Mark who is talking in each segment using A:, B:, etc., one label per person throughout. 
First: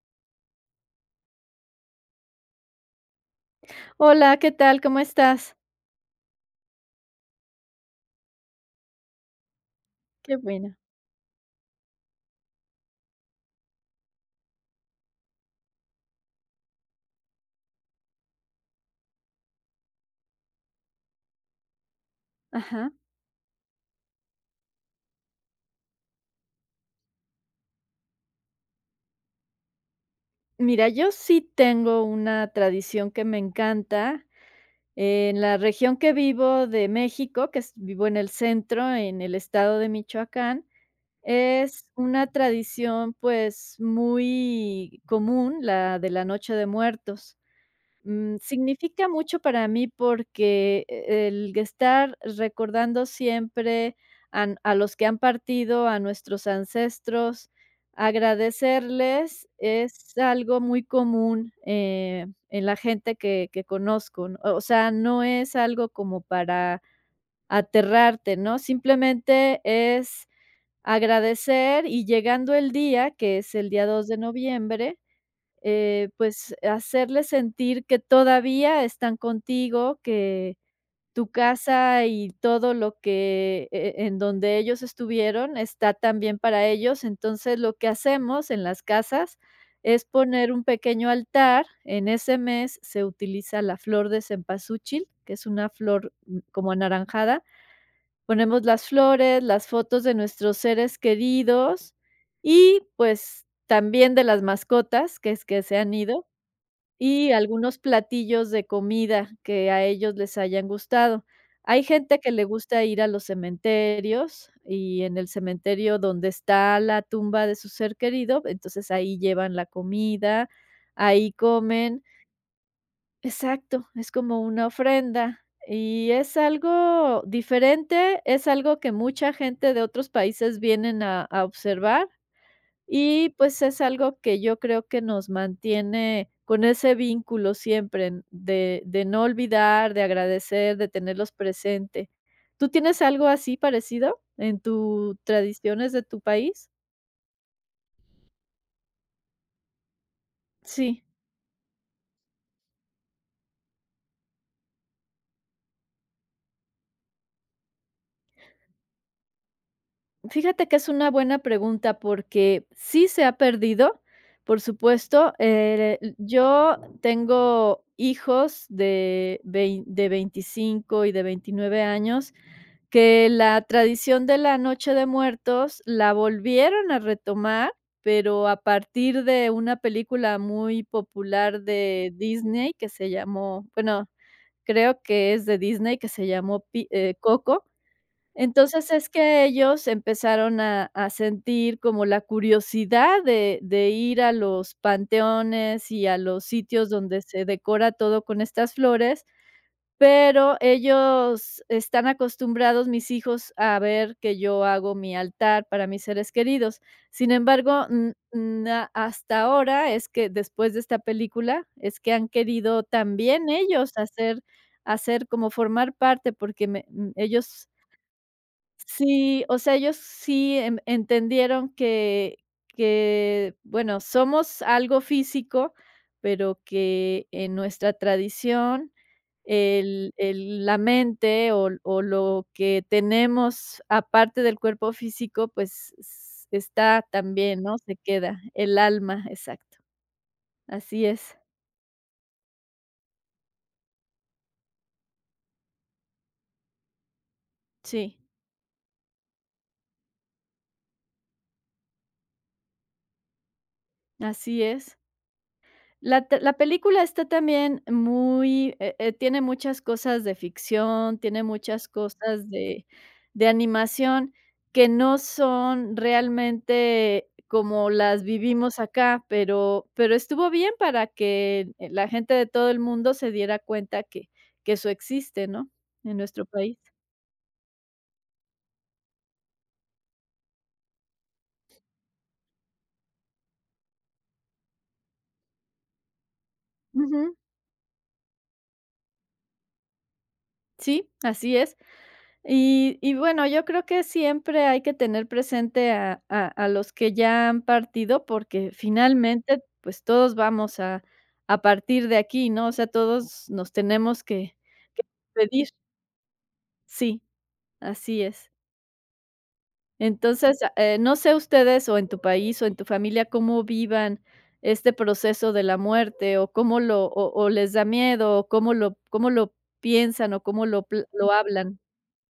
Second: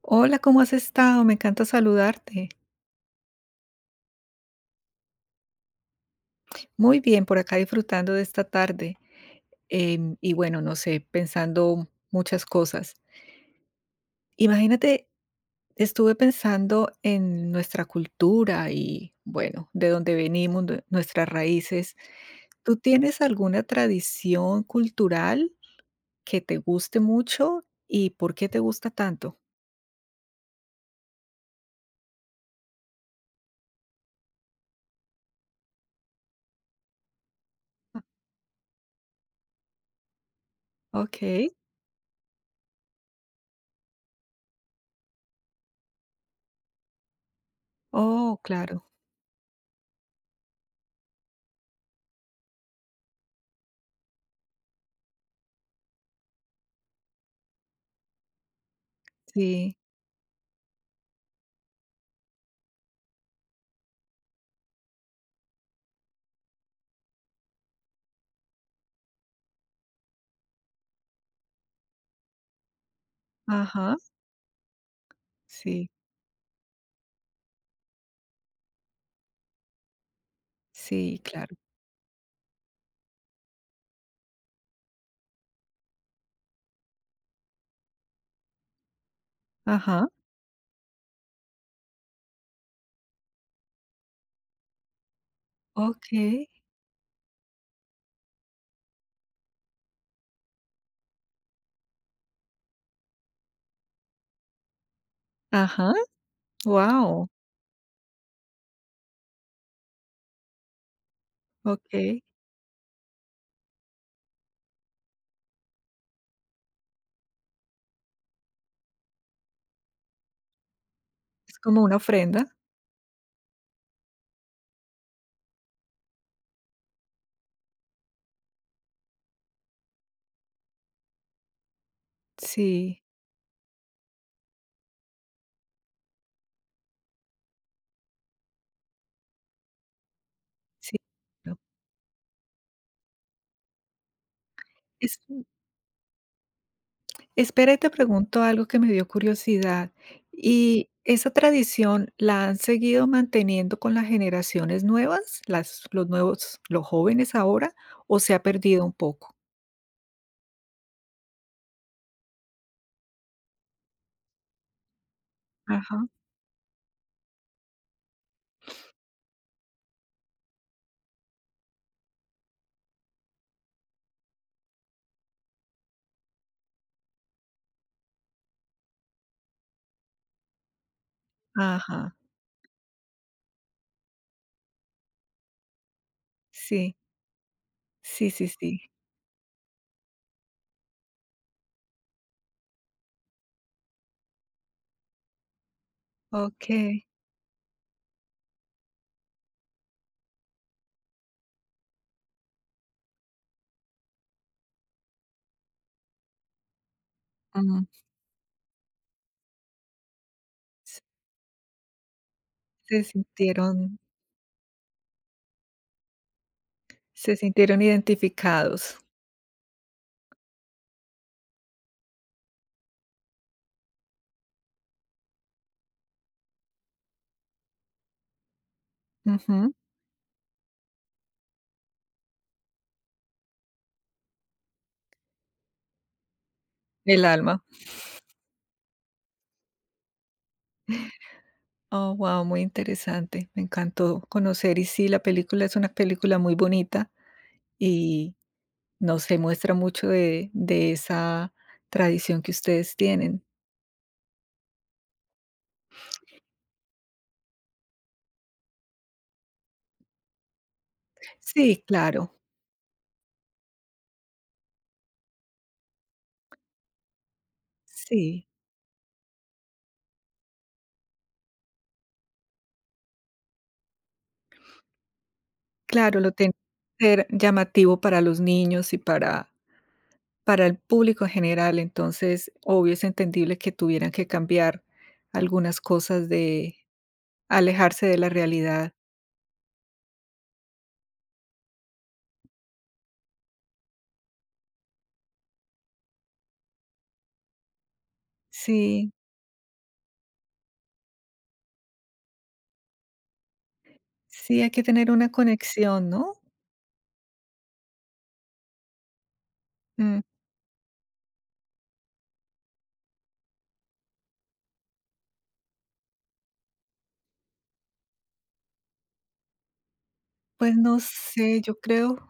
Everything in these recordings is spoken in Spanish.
A: Hola, ¿cómo has estado? Me encanta saludarte.
B: Hola, ¿qué tal? ¿Cómo estás?
A: Muy bien, por acá disfrutando de esta tarde. Y
B: Qué
A: bueno, no
B: bueno.
A: sé, pensando muchas cosas. Imagínate, estuve pensando en nuestra cultura y bueno, de dónde venimos, nuestras raíces. ¿Tú
B: Ajá.
A: tienes alguna tradición cultural que te guste mucho y por qué te gusta tanto?
B: Mira, yo sí tengo una tradición que me encanta. En la región que vivo de México, que es vivo en el centro, en el estado de Michoacán,
A: Ok.
B: es una tradición, pues, muy común, la de la Noche de Muertos.
A: Oh, claro.
B: Significa mucho para mí porque el estar recordando siempre an a los que han partido, a nuestros ancestros, agradecerles
A: Sí.
B: es algo muy común, en la gente que conozco, ¿no? O sea, no es algo como para aterrarte, ¿no? Simplemente es agradecer y llegando el día, que es el día
A: Ajá.
B: 2 de noviembre,
A: Sí.
B: pues, hacerles sentir que todavía están contigo, que
A: Sí,
B: tu
A: claro.
B: casa y todo lo que en donde ellos estuvieron está también para ellos. Entonces, lo que hacemos en las casas es
A: Ajá.
B: poner un pequeño altar. En ese mes se utiliza la flor de cempasúchil, que es una
A: Ok.
B: flor, como anaranjada. Ponemos las flores, las fotos de nuestros seres queridos y, pues, también de las mascotas, que es que se
A: Ajá,
B: han ido.
A: wow,
B: Y algunos platillos de comida que a ellos les hayan gustado. Hay gente
A: okey.
B: que le gusta ir a los cementerios y en el cementerio donde está la tumba de su ser querido, entonces ahí llevan la comida, ahí
A: Es como una
B: comen.
A: ofrenda.
B: Exacto, es como una ofrenda y es algo diferente, es algo que mucha gente de otros países vienen a observar
A: Sí,
B: y pues es algo que yo creo que nos mantiene con ese vínculo siempre de no olvidar, de agradecer, de
A: sí.
B: tenerlos
A: No.
B: presente. ¿Tú tienes algo así parecido en tus
A: Es
B: tradiciones de tu país?
A: Espera, y te pregunto algo que me dio curiosidad. ¿Y
B: Sí.
A: esa tradición la han seguido manteniendo con las generaciones nuevas, las los nuevos los jóvenes ahora, o se ha perdido un poco?
B: Fíjate que es una buena pregunta porque sí se ha perdido, por supuesto.
A: Ajá,
B: Yo tengo hijos de 25 y de 29 años que la tradición de la Noche de Muertos la volvieron a retomar, pero a partir de una película muy popular de
A: ajá.
B: Disney que se llamó, bueno, creo que es de Disney que se llamó
A: Sí,
B: Coco.
A: sí, sí, sí.
B: Entonces, es que ellos empezaron a sentir como la curiosidad de ir a los panteones y a los sitios
A: Okey.
B: donde se decora todo con estas flores, pero ellos están acostumbrados, mis hijos, a ver que yo hago mi altar para mis seres queridos. Sin
A: Mm.
B: embargo, mm, na hasta ahora es que después de esta
A: Se
B: película, es que han querido
A: se
B: también ellos
A: sintieron
B: hacer hacer como formar parte, porque
A: se
B: ellos.
A: sintieron identificados.
B: Sí, o sea, ellos sí en entendieron que, bueno, somos algo físico, pero que en nuestra tradición
A: Ujú.
B: el la mente o lo que tenemos aparte del cuerpo físico, pues, s está
A: El
B: también,
A: alma.
B: ¿no? Se queda, el alma, exacto. Así es.
A: Oh, wow, muy interesante. Me encantó conocer. Y sí, la película es una película muy bonita
B: Sí,
A: y no se muestra mucho de esa tradición que ustedes tienen.
B: así es. La película está también muy tiene muchas cosas de ficción, tiene
A: Sí,
B: muchas
A: claro,
B: cosas de animación que no son realmente como las
A: sí,
B: vivimos acá, pero estuvo bien para que la gente de todo el mundo se diera cuenta que eso existe, ¿no?, en
A: claro, lo
B: nuestro
A: tiene
B: país.
A: que ser llamativo para los niños y para el público en general. Entonces, obvio, es entendible que tuvieran que cambiar algunas cosas de
B: Ujú.
A: alejarse de la realidad.
B: Sí, así es. Y bueno, yo creo que siempre hay que tener presente a los que ya han partido, porque
A: Sí,
B: finalmente, pues, todos vamos a partir de aquí, ¿no? O sea, todos nos tenemos que
A: sí, hay que tener una
B: pedir.
A: conexión, ¿no?
B: Sí, así es.
A: Mm.
B: Entonces, no sé ustedes, o en tu país, o en tu familia, cómo vivan este proceso de la muerte, o cómo lo o les da miedo, o cómo lo piensan, o cómo
A: Pues
B: lo
A: no
B: pl lo
A: sé,
B: hablan.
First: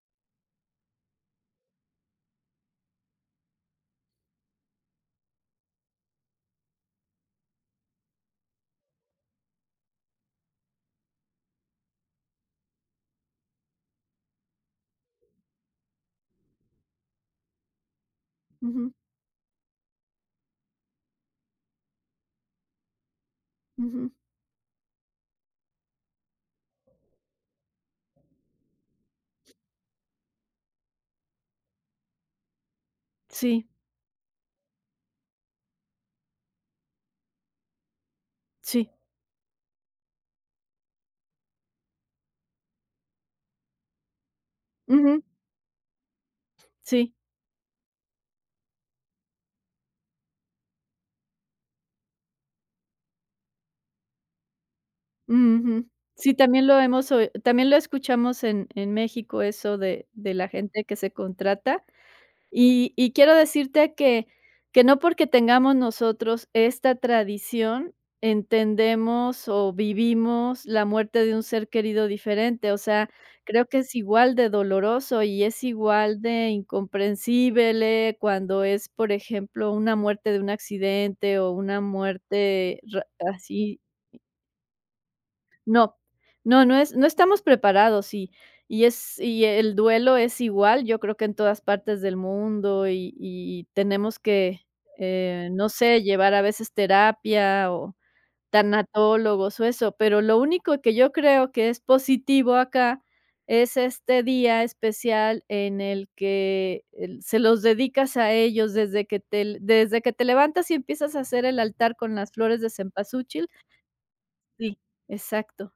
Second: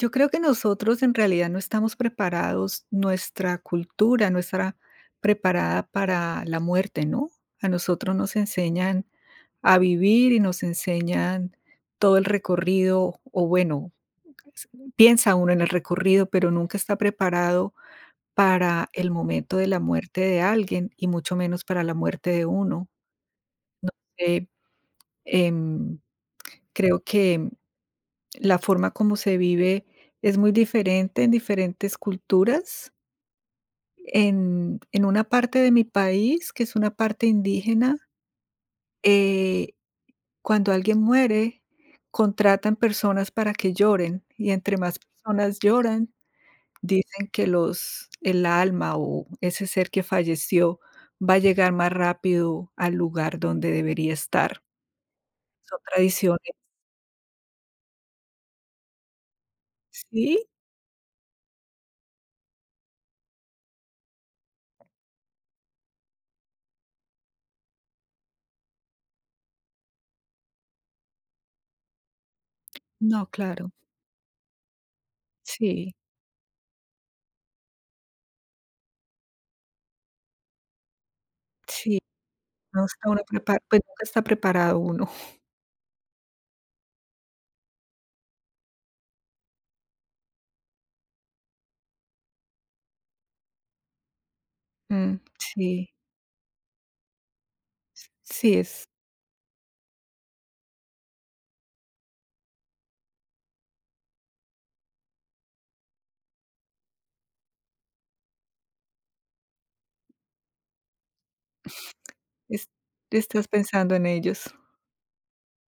A: yo creo que nosotros en realidad no estamos preparados, nuestra cultura no estará preparada para la muerte, ¿no? A nosotros nos enseñan a vivir y nos enseñan todo el recorrido, o bueno, s piensa uno en el recorrido, pero nunca está preparado para
B: Ujú,
A: el momento de la muerte de alguien, y mucho menos para la muerte de uno.
B: ujú.
A: Eh, em, Creo que la forma como se vive es muy diferente en diferentes culturas.
B: Sí,
A: En una parte de mi país, que es una parte indígena,
B: sí.
A: eh, cuando alguien muere, contratan personas para que lloren y entre más
B: Ujú,
A: personas lloran,
B: sí.
A: dicen que los, el alma o ese ser que falleció va a llegar más rápido al lugar donde debería estar. Son
B: Ujú. Sí,
A: tradiciones.
B: también lo hemos oi también lo escuchamos en México, eso de
A: Sí,
B: la gente que se contrata. Y quiero decirte que no porque tengamos nosotros esta tradición, entendemos o vivimos la muerte de un ser querido diferente. O sea,
A: no,
B: creo
A: claro.
B: que es igual de doloroso y es
A: Sí,
B: igual de incomprensible cuando es, por ejemplo, una muerte de un accidente o una
A: sí.
B: muerte
A: No
B: ra
A: está uno prepa
B: así
A: pues, nunca está preparado uno.
B: no, no, no es no estamos preparados y es y el duelo es igual, yo creo que en todas partes del mundo y tenemos que,
A: Mm,
B: no
A: sí,
B: sé, llevar a veces terapia o
A: sí,
B: tanatólogos o eso, pero lo único que yo creo que es positivo acá es este día especial en el que el se los dedicas a ellos desde que te levantas y empiezas a hacer el altar con las flores
A: es
B: de cempasúchil.
A: estás pensando en ellos.
B: Sí, exacto.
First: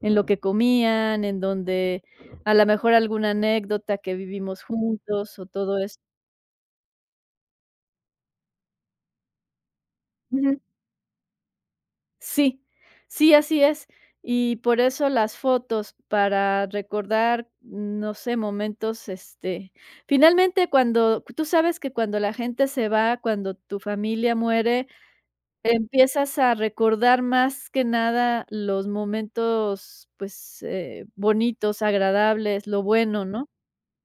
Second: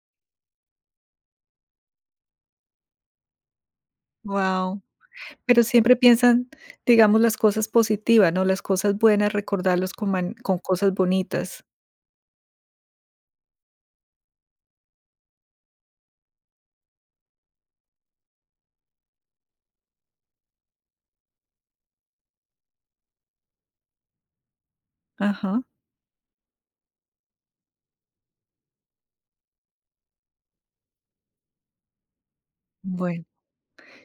B: En lo que comían, en donde a la mejor alguna anécdota que vivimos
A: Wow.
B: juntos o
A: Pero
B: todo
A: siempre
B: eso.
A: piensan, digamos, las cosas positivas, ¿no? Las cosas buenas, recordarlos con man con
B: Ujú.
A: cosas bonitas.
B: Sí, sí, así es. Y por eso las fotos para recordar, no sé, momentos, este, finalmente cuando tú sabes que cuando la gente se va, cuando tu familia muere,
A: Ajá.
B: empiezas a recordar más que nada los momentos, pues, bonitos, agradables, lo
A: Bueno,
B: bueno, ¿no?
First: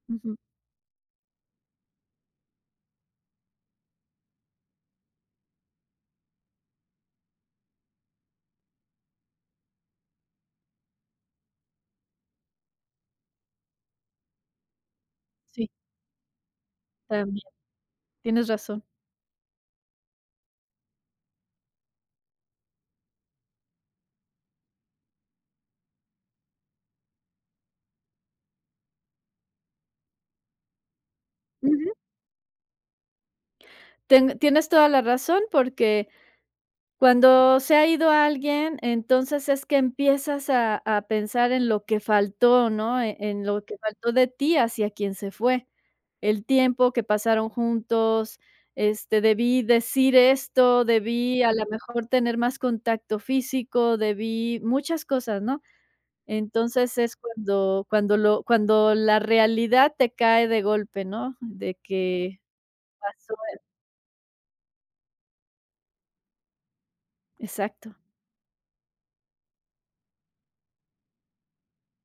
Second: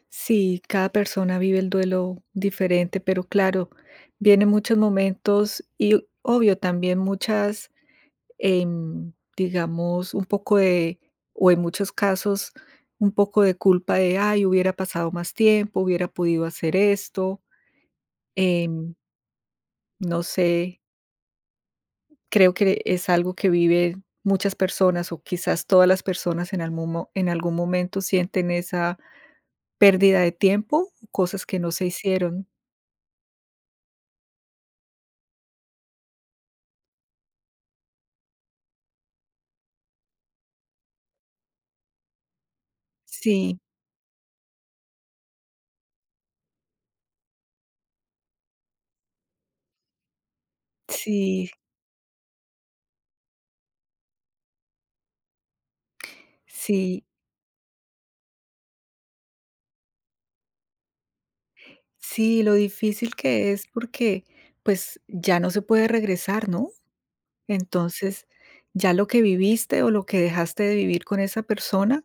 B: Ujú.
A: sí, cada persona vive el duelo diferente, pero claro, vienen muchos momentos y, obvio, también muchas digamos, un poco de, o en muchos casos, un poco de culpa de, ay, hubiera pasado más
B: Sí,
A: tiempo, hubiera podido hacer esto.
B: también. Tienes razón.
A: em, no sé, creo que es algo que viven muchas personas o quizás todas las personas en algún, en algún momento sienten esa pérdida de tiempo, cosas que no se
B: Ujú.
A: hicieron.
B: Ten Tienes toda la razón, porque cuando se ha ido alguien, entonces es que empiezas a pensar en lo que faltó, ¿no? En
A: Sí,
B: lo que faltó de ti hacia quien se fue. El tiempo que pasaron juntos, este, debí decir esto, debí
A: sí,
B: a lo mejor tener más contacto físico, debí muchas cosas, ¿no? Entonces
A: sí,
B: es cuando cuando lo cuando la realidad te cae de golpe, ¿no? De que
A: sí, lo difícil
B: pasó.
A: que es porque pues ya no se puede regresar, ¿no?
B: Exacto,
A: Entonces, ya lo que viviste o lo que dejaste de vivir con esa persona,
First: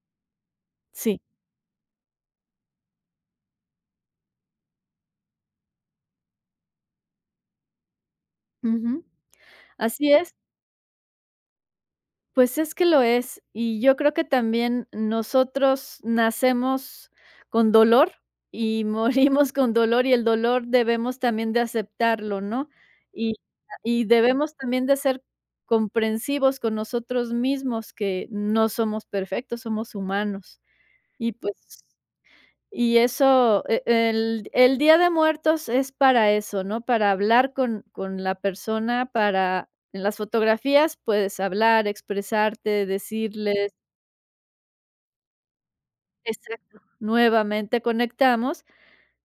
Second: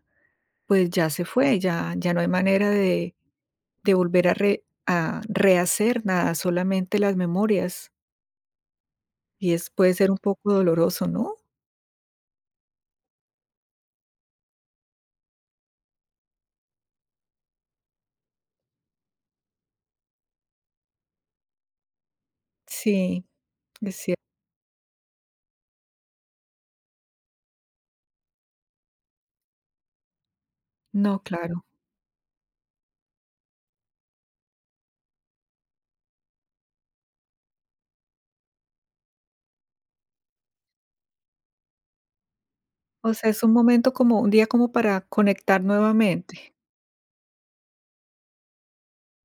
A: pues ya
B: sí.
A: se fue, ya, ya no hay manera de volver a rehacer nada, solamente las memorias.
B: Ujú.
A: Y es, puede ser
B: Así
A: un
B: es,
A: poco doloroso, ¿no?
B: pues es que lo es, y yo creo que también nosotros nacemos con dolor y morimos con dolor, y el dolor debemos también de aceptarlo, ¿no?
A: Sí,
B: Y
A: es
B: y
A: cierto.
B: debemos también de ser comprensivos con nosotros mismos, que no somos perfectos, somos humanos.
A: No,
B: Y pues.
A: claro.
B: Y eso, el Día de Muertos es para eso, ¿no? Para hablar con la persona, para en las fotografías puedes hablar, expresarte,
A: O sea, es un
B: decirles
A: momento como, un día como para conectar nuevamente.
B: exacto, nuevamente conectamos,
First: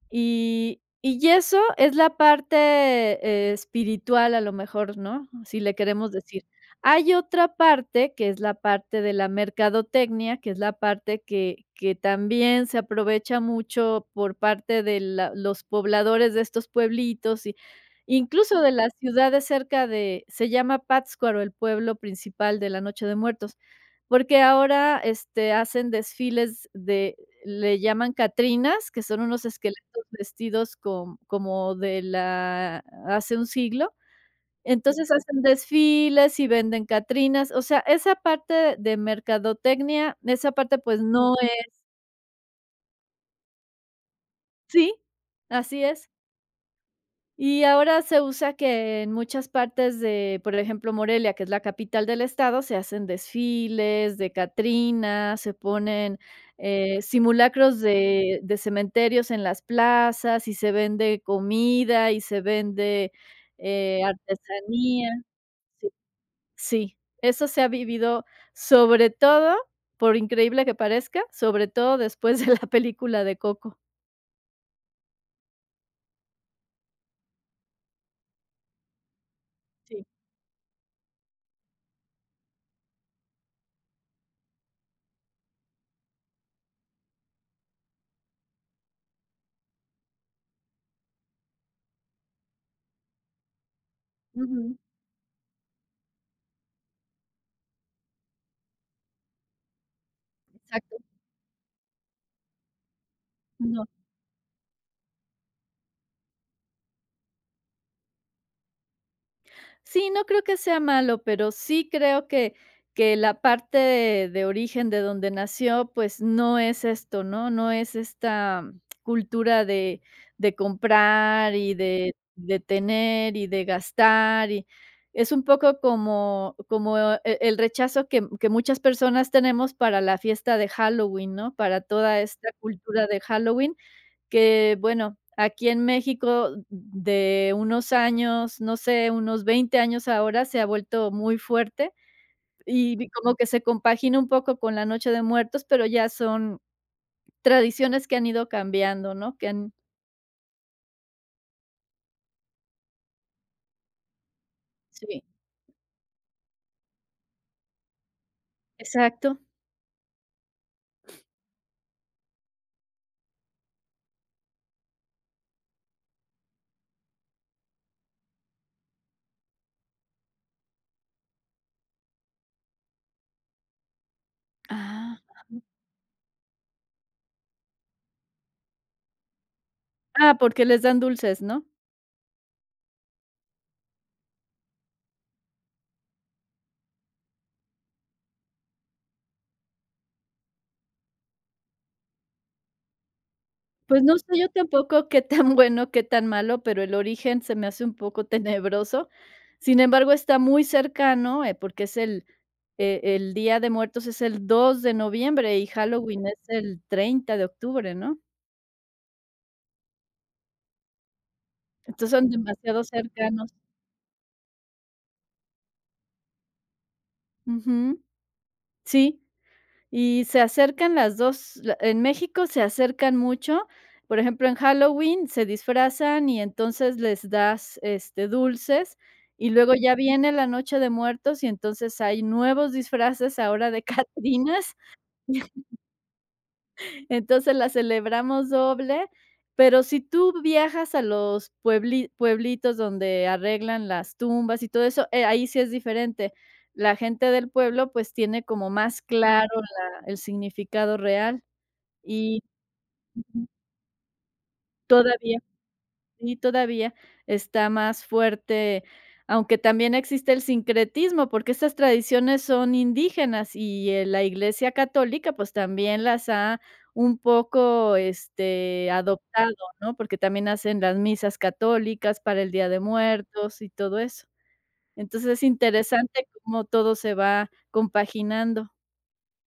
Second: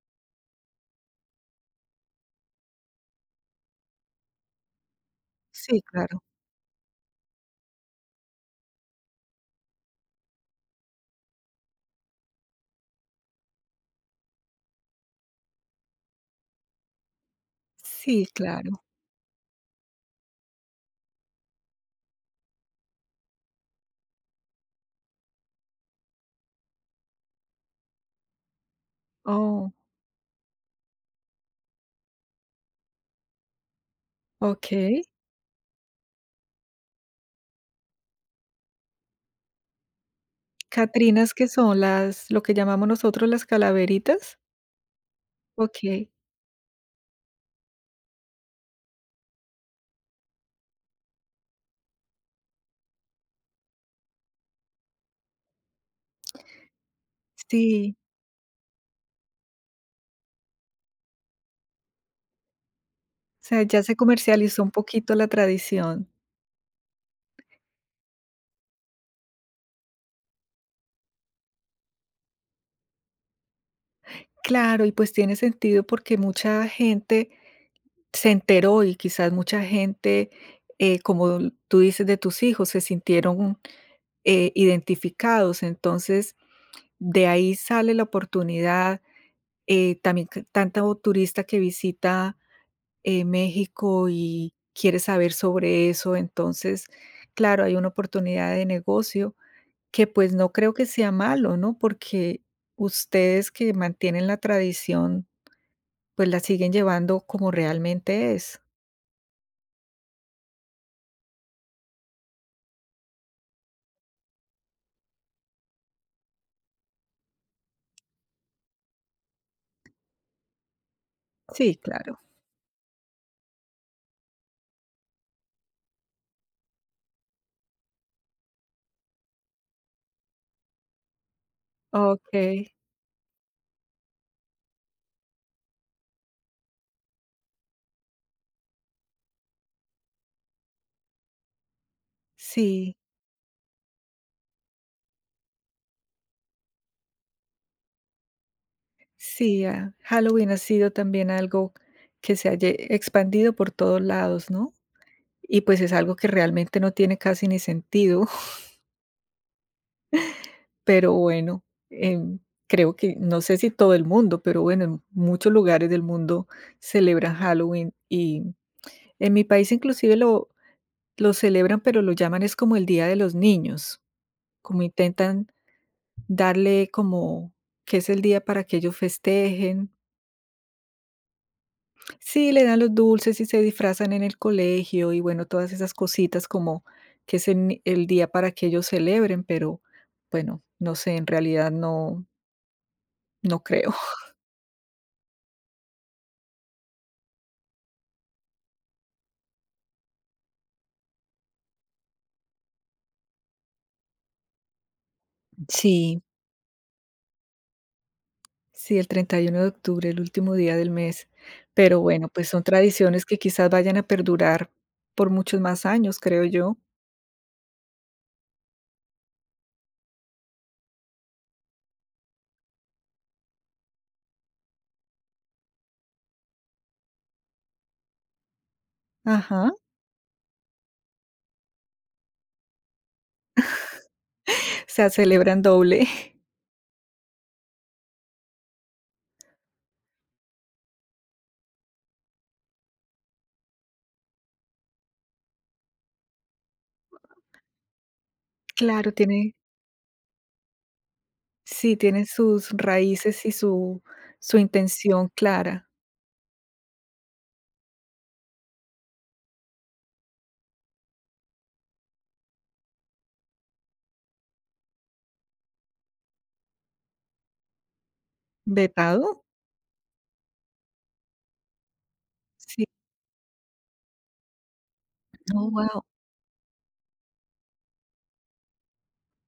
B: y eso es la parte, espiritual, a lo mejor, ¿no? Si le
A: Sí,
B: queremos
A: claro.
B: decir. Hay otra parte, que es la parte de la mercadotecnia, que es la parte que también se aprovecha mucho por parte de la los pobladores de estos pueblitos, y
A: Sí,
B: incluso de
A: claro.
B: las ciudades cerca de se llama Pátzcuaro, el pueblo principal de la Noche de Muertos, porque ahora, este, hacen desfiles de le llaman catrinas, que son unos
A: Oh,
B: esqueletos vestidos como de la hace un siglo.
A: ok.
B: Entonces, hacen desfiles y venden catrinas, o sea, esa parte de mercadotecnia, esa parte, pues,
A: Catrinas,
B: no
A: que
B: es
A: son las, lo que llamamos nosotros las calaveritas.
B: sí,
A: Ok,
B: así es. Y ahora se usa que en muchas partes de, por ejemplo, Morelia, que es la capital del estado, se hacen desfiles de Catrinas, se ponen, simulacros
A: sí.
B: de cementerios en las plazas, y se vende comida, y se vende,
A: O sea, ya se comercializó un
B: artesanía.
A: poquito la
B: Sí,
A: tradición.
B: sí, eso se ha vivido, sobre todo, por increíble que parezca, sobre todo después de la película de Coco.
A: Claro, y pues tiene sentido porque mucha gente se enteró y quizás mucha
B: Sí,
A: gente, como tú dices de tus hijos, se sintieron identificados. Entonces, de ahí sale la oportunidad. También que tanto turista que visita México y
B: ujú,
A: quiere saber sobre eso. Entonces, claro, hay una oportunidad de negocio. Que, pues, no creo que
B: exacto.
A: sea malo, ¿no? Porque ustedes que
B: No.
A: mantienen la tradición, pues, la siguen llevando como realmente es.
B: Sí, no creo que sea malo, pero sí creo que la parte de origen de donde nació, pues, no es esto, ¿no? No es esta cultura de comprar y
A: Sí, claro.
B: de tener y de gastar, y es un poco como como el rechazo que muchas personas tenemos para la fiesta de Halloween, ¿no? Para toda esta
A: Okey.
B: cultura de Halloween, que bueno, aquí en México de unos años, no sé, unos 20 años ahora, se ha vuelto muy fuerte
A: Sí,
B: y vi como que se compagina un poco con la Noche de Muertos, pero ya son tradiciones que han ido cambiando, ¿no? Que
A: sí,
B: han
A: ah, Halloween ha sido también algo que se ha lle expandido por todos lados, ¿no?
B: sí,
A: Y, pues, es algo que realmente no tiene casi ni sentido,
B: exacto.
A: pero bueno, em, creo que no sé si todo el mundo, pero bueno, en muchos lugares del mundo celebran Halloween, y en mi país inclusive lo celebran, pero lo llaman es como el Día de los Niños, como
B: Ah,
A: intentan
B: ujú.
A: darle como que es el día para que ellos festejen.
B: Ah, porque les dan dulces, ¿no?
A: Sí, le dan los dulces y se disfrazan en el colegio y bueno, todas esas cositas como que es el, el día para que ellos celebren, pero bueno, no sé, en realidad no, no creo.
B: Pues no sé yo tampoco qué tan bueno, qué tan malo, pero el origen se me hace un poco tenebroso. Sin embargo, está muy cercano, porque es el. El Día de Muertos es el 2 de noviembre y
A: Sí,
B: Halloween es el 30 de octubre, ¿no?
A: sí, el 31 de octubre, el último día del mes, pero
B: Entonces,
A: bueno,
B: son
A: pues son
B: demasiado
A: tradiciones que
B: cercanos.
A: quizás vayan a perdurar por muchos más años, creo yo.
B: Ujú. Sí, y se acercan las 2. La en México se acercan mucho. Por ejemplo, en Halloween se disfrazan y entonces les das, este, dulces, y
A: Ajá.
B: luego ya viene la Noche de Muertos, y entonces hay nuevos disfraces ahora de Catrinas.
A: O sea, celebran doble.
B: Entonces, la celebramos doble, pero si tú viajas a los pueblitos donde arreglan las tumbas y todo eso, ahí sí es diferente. La gente del pueblo, pues, tiene como más
A: Claro,
B: claro
A: tiene
B: la el significado real
A: sí, tiene
B: y
A: sus raíces y su su intención
B: todavía
A: clara.
B: y todavía está más fuerte, aunque también existe el sincretismo, porque estas tradiciones son indígenas y, la Iglesia católica, pues, también las ha un poco, este,
A: ¿Vetado?
B: adoptado, ¿no? Porque también hacen las misas católicas para el Día de
A: Sí.
B: Muertos y todo eso. Entonces, es
A: Oh, wow.
B: interesante cómo todo se va compaginando.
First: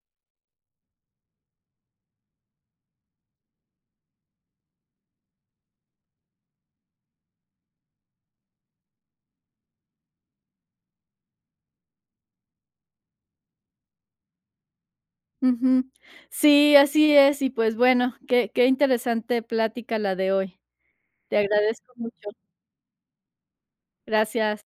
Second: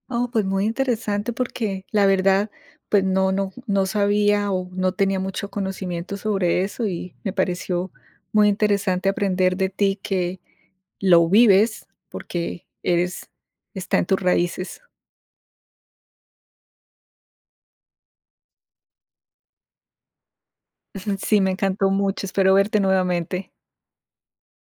A: Oh, pues muy interesante porque la verdad, pues no sabía o no tenía mucho conocimiento sobre eso y me pareció muy interesante aprender de ti que lo vives porque eres está en tus raíces.
B: Ujú. Sí, así es. Y, pues, bueno, qué qué interesante plática la de hoy. Te
A: Sí, me encantó
B: agradezco
A: mucho,
B: mucho.
A: espero verte nuevamente.
B: Gracias.